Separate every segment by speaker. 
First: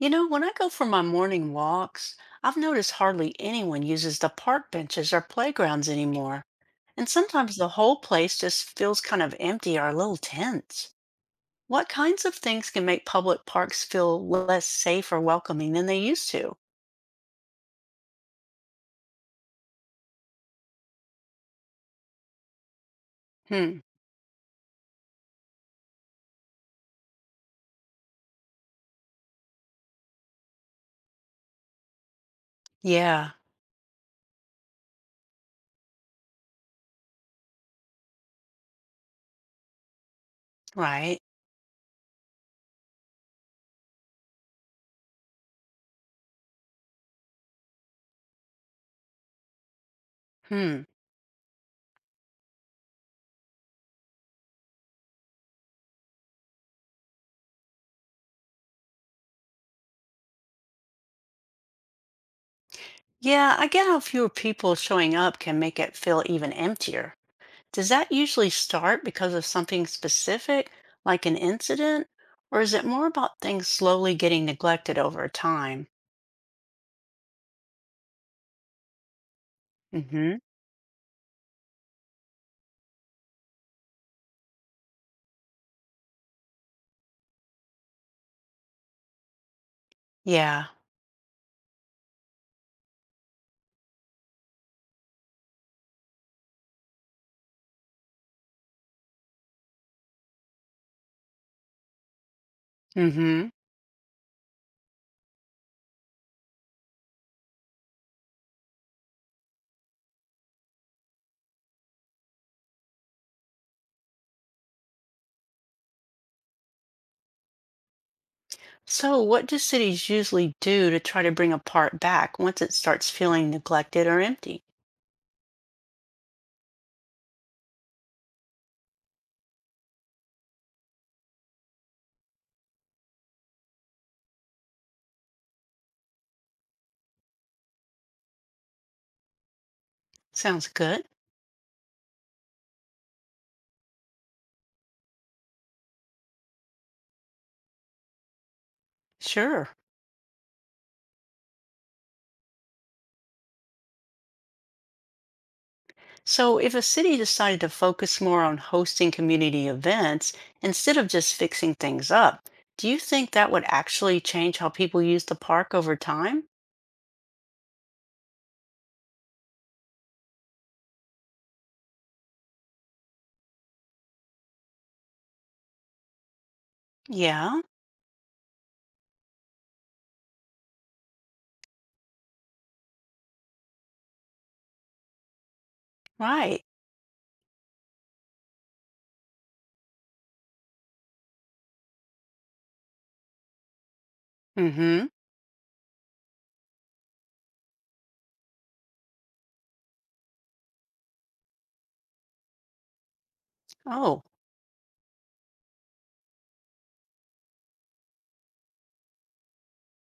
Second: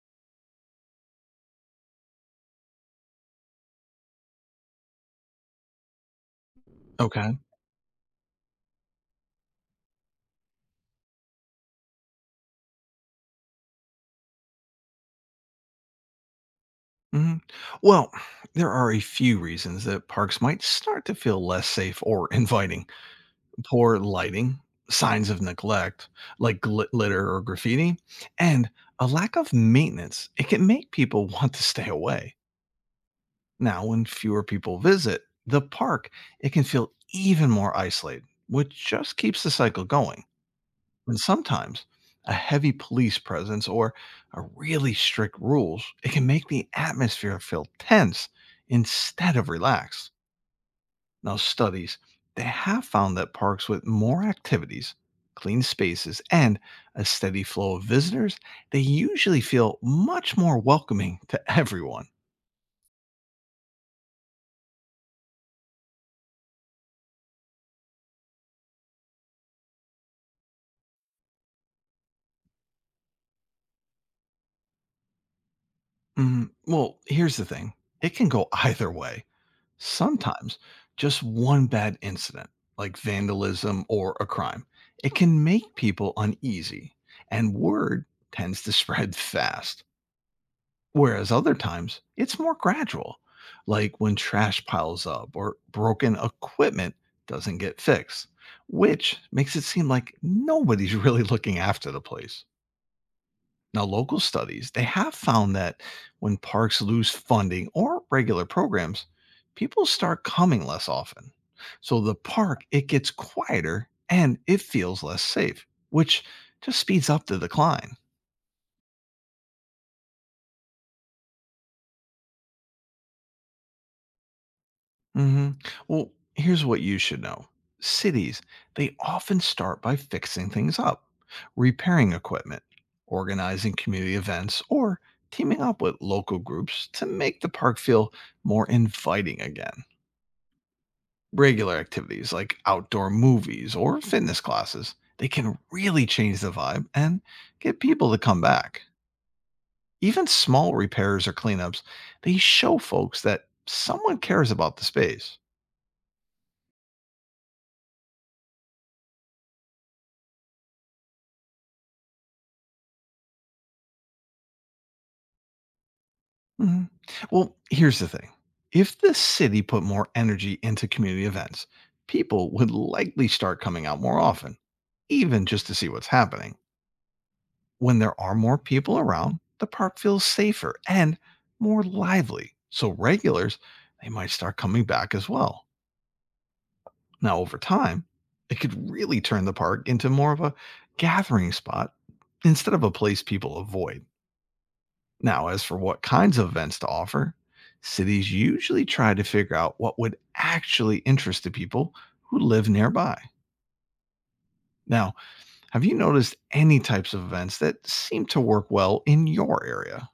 Speaker 1: You know, when I go for my morning walks, I've noticed hardly anyone uses the park benches or playgrounds anymore, and
Speaker 2: Okay.
Speaker 1: sometimes the whole place just feels kind of empty or a little tense. What kinds of things can make public parks feel less safe or welcoming than they used to?
Speaker 2: hmm Well, there are a few reasons that parks might start to feel less safe or inviting:
Speaker 1: Hmm.
Speaker 2: poor lighting, signs of neglect, like litter or graffiti, and a lack of maintenance. It can make people want to stay away.
Speaker 1: Yeah,
Speaker 2: Now, when fewer people visit the park, it can feel even more isolated, which just keeps the cycle going. And
Speaker 1: right.
Speaker 2: sometimes a heavy police presence or a really strict rules, it can make the atmosphere feel tense instead of relaxed.
Speaker 1: Hmm.
Speaker 2: Now, studies they have found that parks with more activities, clean spaces, and a steady flow of visitors, they usually feel much more welcoming to everyone.
Speaker 1: Yeah, I get how fewer people showing up can make it feel even emptier. Does that usually start because of something specific, like an incident, or is it more about things slowly getting neglected over time?
Speaker 2: Well, here's the thing. It can go either way.
Speaker 1: Hmm.
Speaker 2: Sometimes just one bad incident, like vandalism or a crime, it can make people uneasy, and word tends to spread fast.
Speaker 1: Yeah.
Speaker 2: Whereas other times, it's more gradual, like when trash piles up or broken equipment doesn't get fixed, which makes it seem like nobody's really looking after the place.
Speaker 1: Hmm.
Speaker 2: Now, local studies, they have found that when parks lose funding or regular programs, people start coming less often. So the park, it gets quieter and it feels less safe, which just speeds up the decline.
Speaker 1: So, what do cities usually do to try to bring a park back once it starts feeling neglected or empty?
Speaker 2: hmm Well, here's what you should know. Cities, they often start by fixing things up, repairing equipment, organizing community events, or teaming up with local groups to make the park feel more inviting again.
Speaker 1: Sounds good.
Speaker 2: Regular activities like outdoor movies or fitness classes, they can really change the vibe and get people to come back.
Speaker 1: Sure.
Speaker 2: Even small repairs or cleanups, they show folks that someone cares about the space.
Speaker 1: So, if a city decided to focus more on hosting community events instead of just fixing things up, do you think that would actually change how people use the park over time?
Speaker 2: Mhm. Well, here's the thing: if the city put more energy into community events, people would likely start coming out more often, even just to see what's happening.
Speaker 1: Yeah.
Speaker 2: When there are more people around, the park feels safer and more lively. So regulars, they might start coming back as well.
Speaker 1: Right.
Speaker 2: Now, over time, it could really turn the park into more of a gathering spot instead of a place people avoid.
Speaker 1: Mm-hmm.
Speaker 2: Now, as for what kinds of events to offer, cities usually try to figure out what would actually interest the people who live nearby.
Speaker 1: Oh,
Speaker 2: Now, have you noticed any types of events that seem to work well in your area?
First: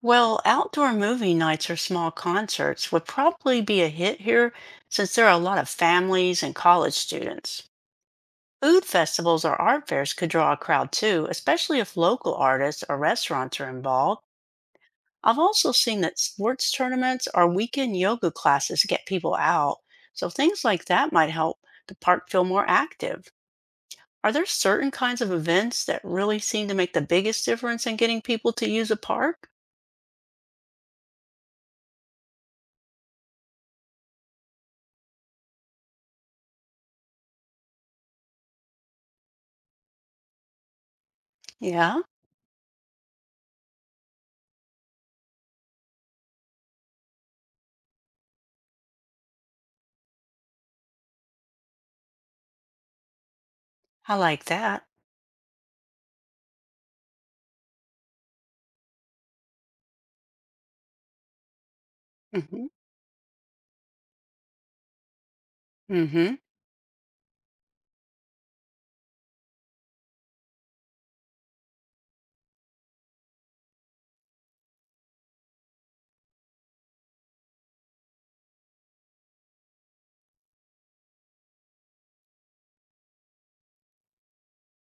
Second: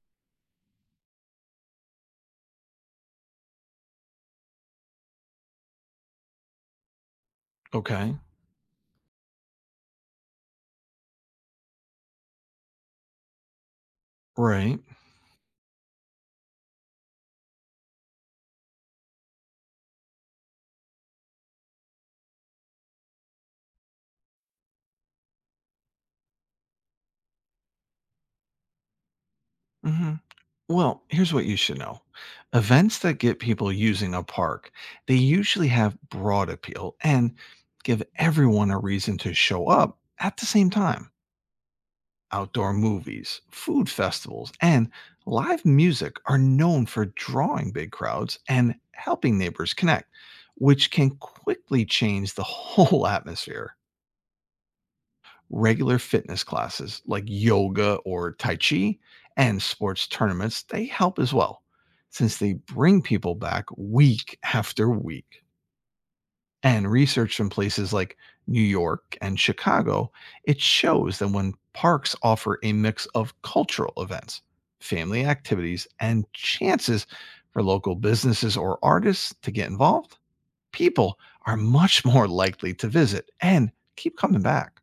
Speaker 1: well, outdoor movie nights or small concerts would probably be a hit here since there are a lot of families and college students.
Speaker 2: Okay.
Speaker 1: Food festivals or art fairs could draw a crowd too, especially if local artists or restaurants are involved.
Speaker 2: Right.
Speaker 1: I've also seen that sports tournaments or weekend yoga classes get people out, so things like that might help the park feel more active. Are there certain kinds of events that really seem to make the biggest difference in getting people to use a park?
Speaker 2: hmm Well, here's what you should know. Events that get people using a park, they usually have broad appeal and give everyone a reason to show up at the same time.
Speaker 1: Yeah,
Speaker 2: Outdoor movies, food festivals, and live music are known for drawing big crowds and helping neighbors connect, which can quickly change the whole atmosphere.
Speaker 1: I like that.
Speaker 2: Regular fitness classes like yoga or tai chi and sports tournaments, they help as well, since they
Speaker 1: Hmm.
Speaker 2: bring people back week after week.
Speaker 1: Hmm.
Speaker 2: And research from places like New York and Chicago, it shows that when parks offer a mix of cultural events, family activities, and chances for local businesses or artists to get involved, people are much more likely to visit and keep coming back.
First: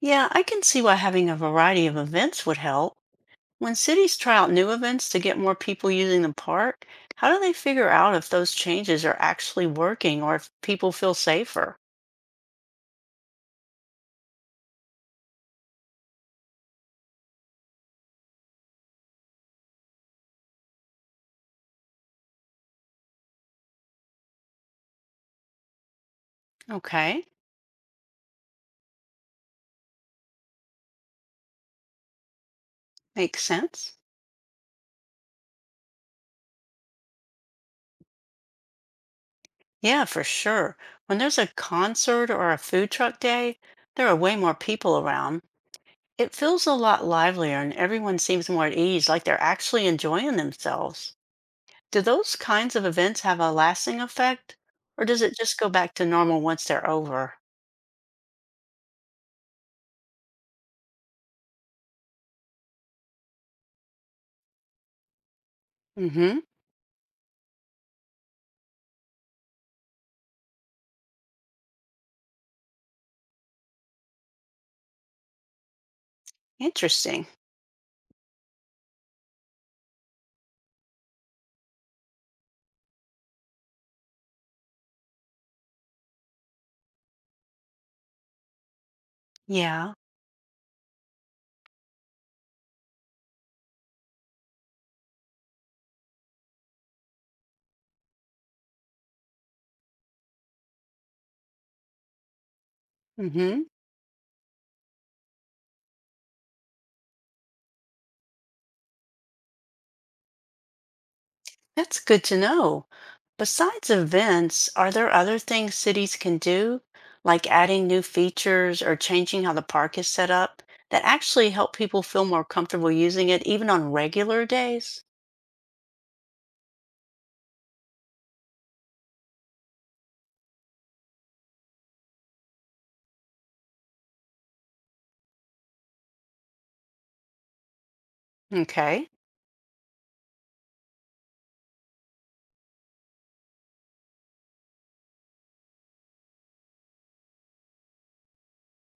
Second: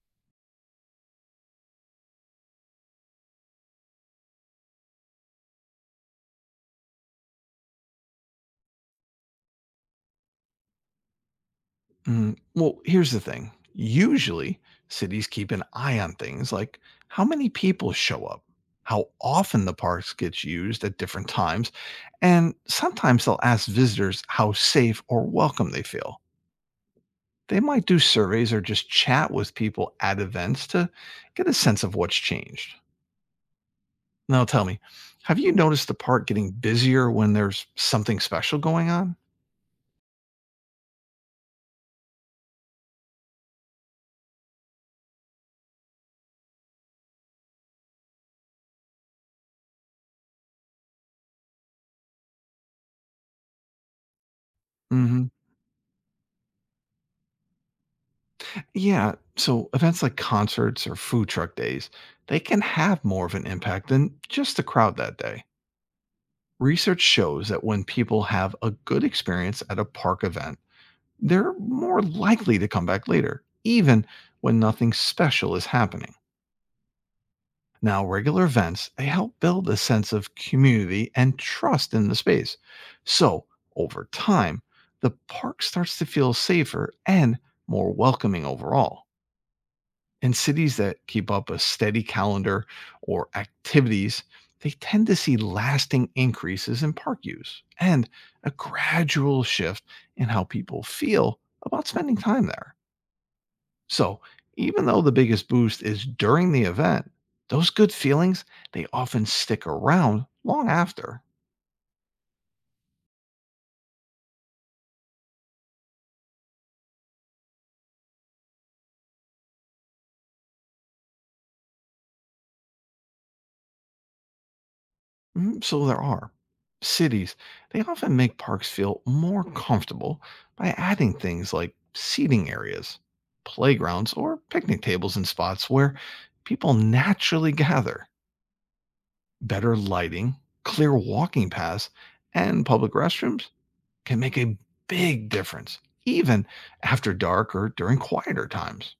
Speaker 1: Yeah, I can see why having a variety of events would help. When cities try out new events to get more people using the park, how do they figure out if those changes are actually working or if people feel safer?
Speaker 2: Well, here's the thing. Usually, cities keep an eye on things like how many people show up, how often the parks gets used at different times, and sometimes they'll ask visitors how safe or welcome they feel.
Speaker 1: Okay,
Speaker 2: They might do surveys or just chat with people at events to get a sense of what's changed.
Speaker 1: makes sense.
Speaker 2: Now tell me, have you noticed the park getting busier when there's something special going on?
Speaker 1: Yeah, for sure. When there's a concert or a food truck day, there are way more people around. It feels a lot livelier and everyone seems more at ease, like they're actually enjoying themselves. Do those kinds of events have a lasting effect, or does
Speaker 2: hmm
Speaker 1: it just go back to normal once they're over?
Speaker 2: Yeah. So events like concerts or food truck days, they can have more of an impact than just the crowd that day.
Speaker 1: Mhm.
Speaker 2: Research shows that when people have a good experience at a park event, they're more likely to come back later, even when nothing special is happening.
Speaker 1: Interesting.
Speaker 2: Now, regular events, they help build a sense of community and trust in the space. So, over time, the park starts to feel safer and more welcoming overall.
Speaker 1: Yeah.
Speaker 2: In cities that keep up a steady calendar or activities, they tend to see lasting increases in park use and a gradual shift in how people feel about spending time there.
Speaker 1: Mhm.
Speaker 2: So, even though the biggest boost is during the event, those good feelings, they often stick around long after.
Speaker 1: That's good to know. Besides events, are there other things cities can do, like adding new features or changing how the park is set up, that actually help people feel more comfortable using it even on regular days?
Speaker 2: So there are. Cities, they often make parks feel more comfortable by adding things like seating areas, playgrounds, or picnic tables in spots where people naturally gather.
Speaker 1: Okay.
Speaker 2: Better lighting, clear walking paths, and public restrooms can make a big difference, even after dark or during quieter times.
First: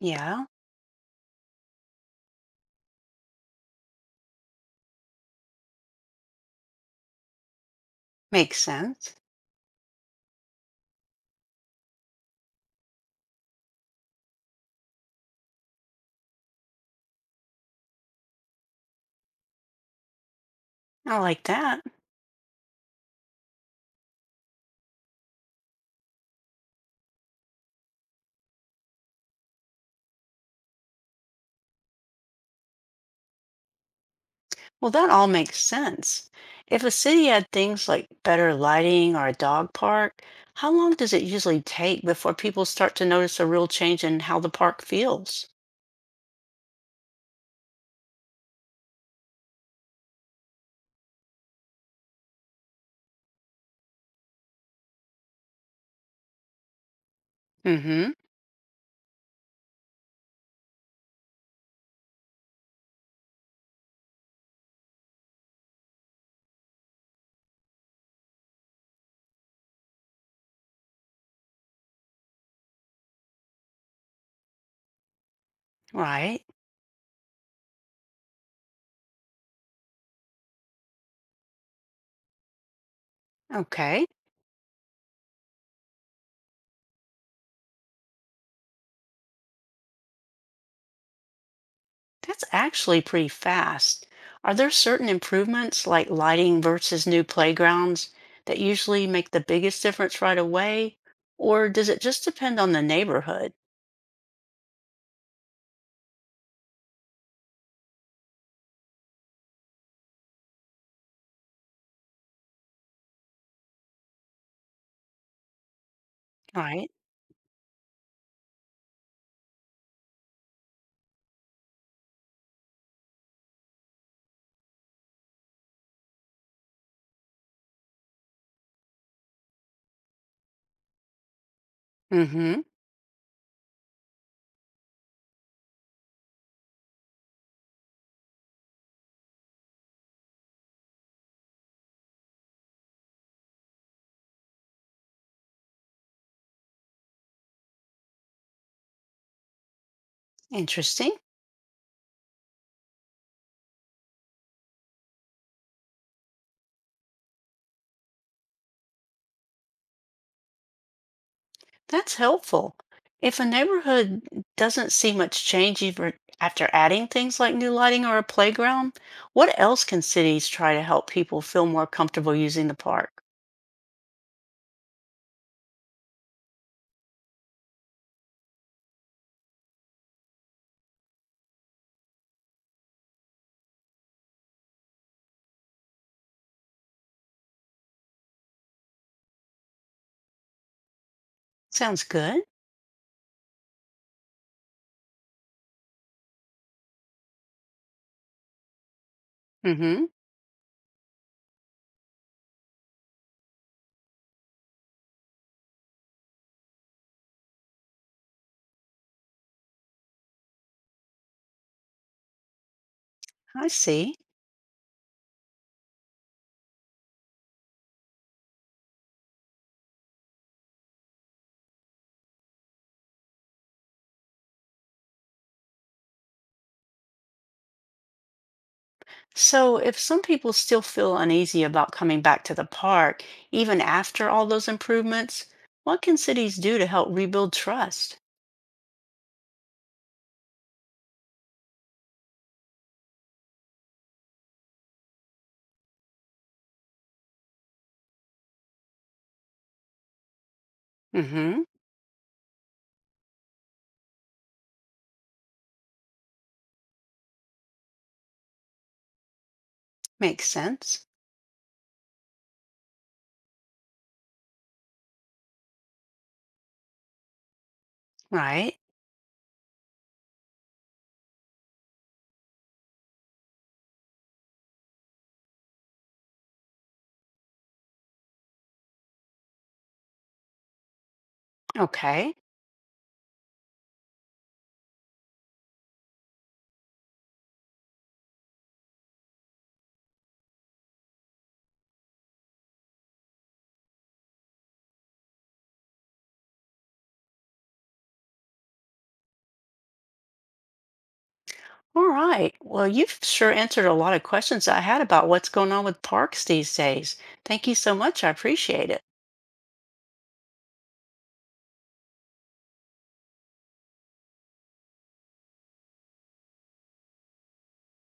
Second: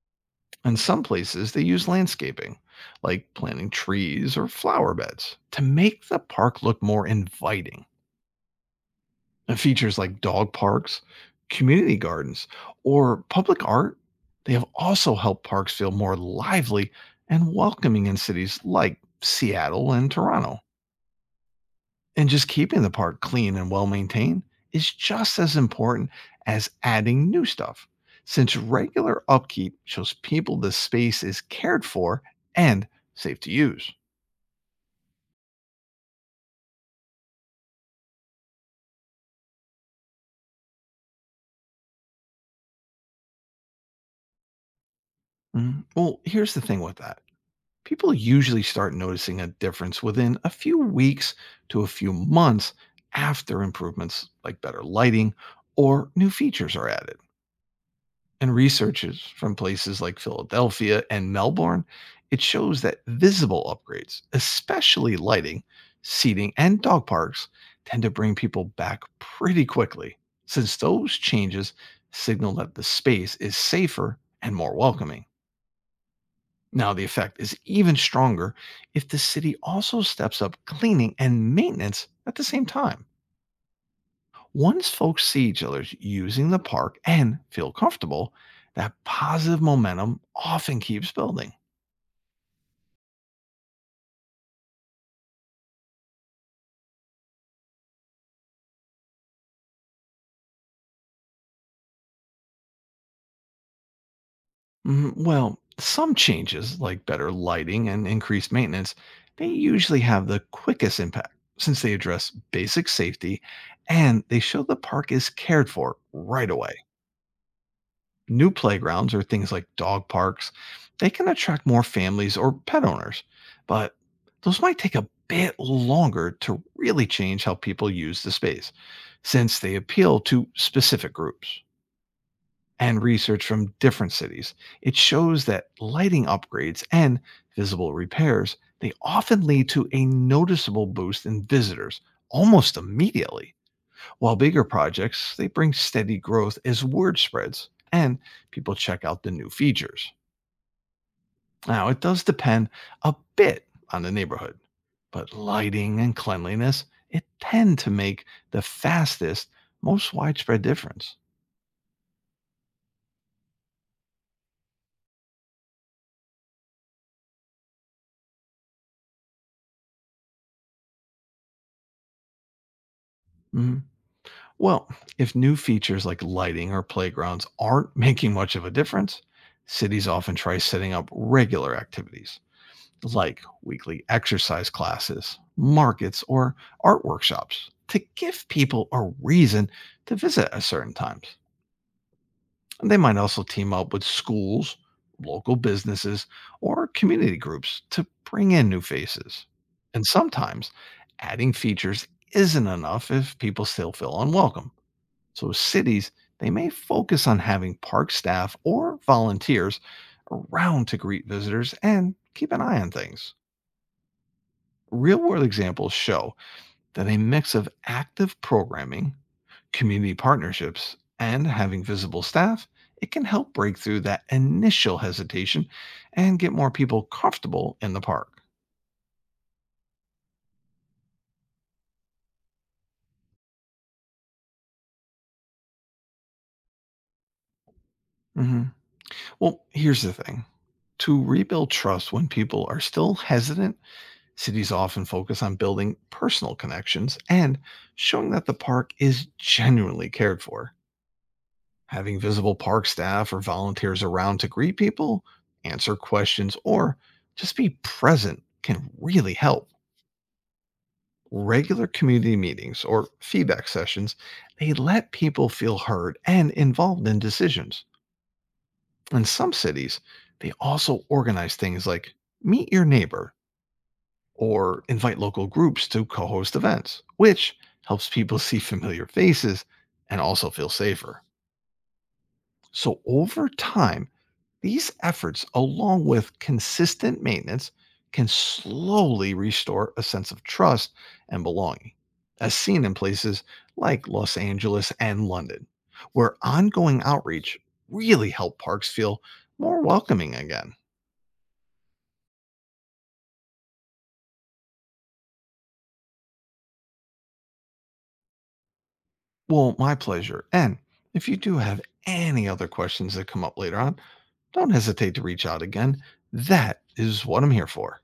Speaker 1: Yeah.
Speaker 2: In some places, they use landscaping, like planting trees or flower beds, to make the park look more inviting.
Speaker 1: Makes sense.
Speaker 2: And features like dog parks, community gardens, or public art, they have also helped parks feel more lively and welcoming in cities like Seattle and Toronto.
Speaker 1: I like that.
Speaker 2: And just keeping the park clean and well maintained is just as important as adding new stuff, since regular upkeep shows people the space is cared for and safe to use.
Speaker 1: Well, that all makes sense. If a city had things like better lighting or a dog park, how long does it usually take before people start to notice a real change in how the park feels?
Speaker 2: Mhm. Well, here's the thing with that: people usually start noticing a difference within a few weeks to a few months after improvements like better lighting or new features are added.
Speaker 1: Mm-hmm.
Speaker 2: And researchers from places like Philadelphia and Melbourne, it shows that visible upgrades, especially lighting, seating, and dog parks, tend to bring people back pretty quickly, since those changes signal that the space is safer and more welcoming.
Speaker 1: Right.
Speaker 2: Now, the effect is even stronger if the city also steps up cleaning and maintenance at the same time.
Speaker 1: Okay.
Speaker 2: Once folks see each other using the park and feel comfortable, that positive momentum often keeps building.
Speaker 1: That's actually pretty fast. Are there certain improvements like lighting versus new playgrounds that usually make the biggest difference right away? Or does it just depend on the neighborhood?
Speaker 2: Well, some changes, like better lighting and increased maintenance, they usually have the quickest impact since they address basic safety and they show the park is cared for right away.
Speaker 1: Right.
Speaker 2: New playgrounds or things like dog parks, they can attract more families or pet owners, but those might take a bit longer to really change how people use the space since they appeal to specific groups.
Speaker 1: Mm-hmm.
Speaker 2: And research from different cities, it shows that lighting upgrades and visible repairs, they often lead to a noticeable boost in visitors almost immediately. While bigger projects, they bring steady growth as word spreads and people check out the new features.
Speaker 1: Interesting.
Speaker 2: Now, it does depend a bit on the neighborhood, but lighting and cleanliness, it tend to make the fastest, most widespread difference.
Speaker 1: That's helpful. If a neighborhood doesn't see much change even after adding things like new lighting or a playground, what else can cities try to help people feel more comfortable using the park?
Speaker 2: Mhm. Well, if new features like lighting or playgrounds aren't making much of a difference, cities often try setting up regular activities like weekly exercise classes, markets, or art workshops to give people a reason to visit at certain times.
Speaker 1: Sounds good.
Speaker 2: And they might also team up with schools, local businesses, or community groups to bring in new faces. And
Speaker 1: Mm-hmm.
Speaker 2: sometimes adding features isn't enough if people still feel unwelcome. So cities, they may focus on having park staff or volunteers around to greet visitors and keep an eye on things.
Speaker 1: I see.
Speaker 2: Real world examples show that a mix of active programming, community partnerships, and having visible staff, it can help break through that initial hesitation and get more people comfortable in the park.
Speaker 1: So if some people still feel uneasy about coming back to the park, even after all those improvements, what can cities do to help rebuild trust?
Speaker 2: Mhm. Well, here's the thing: to rebuild trust when people are still hesitant, cities often focus on building personal connections and showing that the park is genuinely cared for.
Speaker 1: Mm-hmm.
Speaker 2: Having visible park staff or volunteers around to greet people, answer questions, or just be present can really help.
Speaker 1: Makes sense.
Speaker 2: Regular community meetings or feedback sessions, they let people feel heard and involved in decisions.
Speaker 1: Right.
Speaker 2: In some cities, they also organize things like meet your neighbor or invite local groups to co host events, which helps people see familiar faces and also feel safer.
Speaker 1: Okay.
Speaker 2: So over time, these efforts, along with consistent maintenance, can slowly restore a sense of trust and belonging, as seen in places like Los Angeles and London, where ongoing outreach really help parks feel more welcoming again.
Speaker 1: All right. Well, you've sure answered a lot of questions I had about what's going on with parks these days. Thank you so much. I appreciate it.
Speaker 2: Well, my pleasure. And if you do have any other questions that come up later on, don't hesitate to reach out again. That is what I'm here for.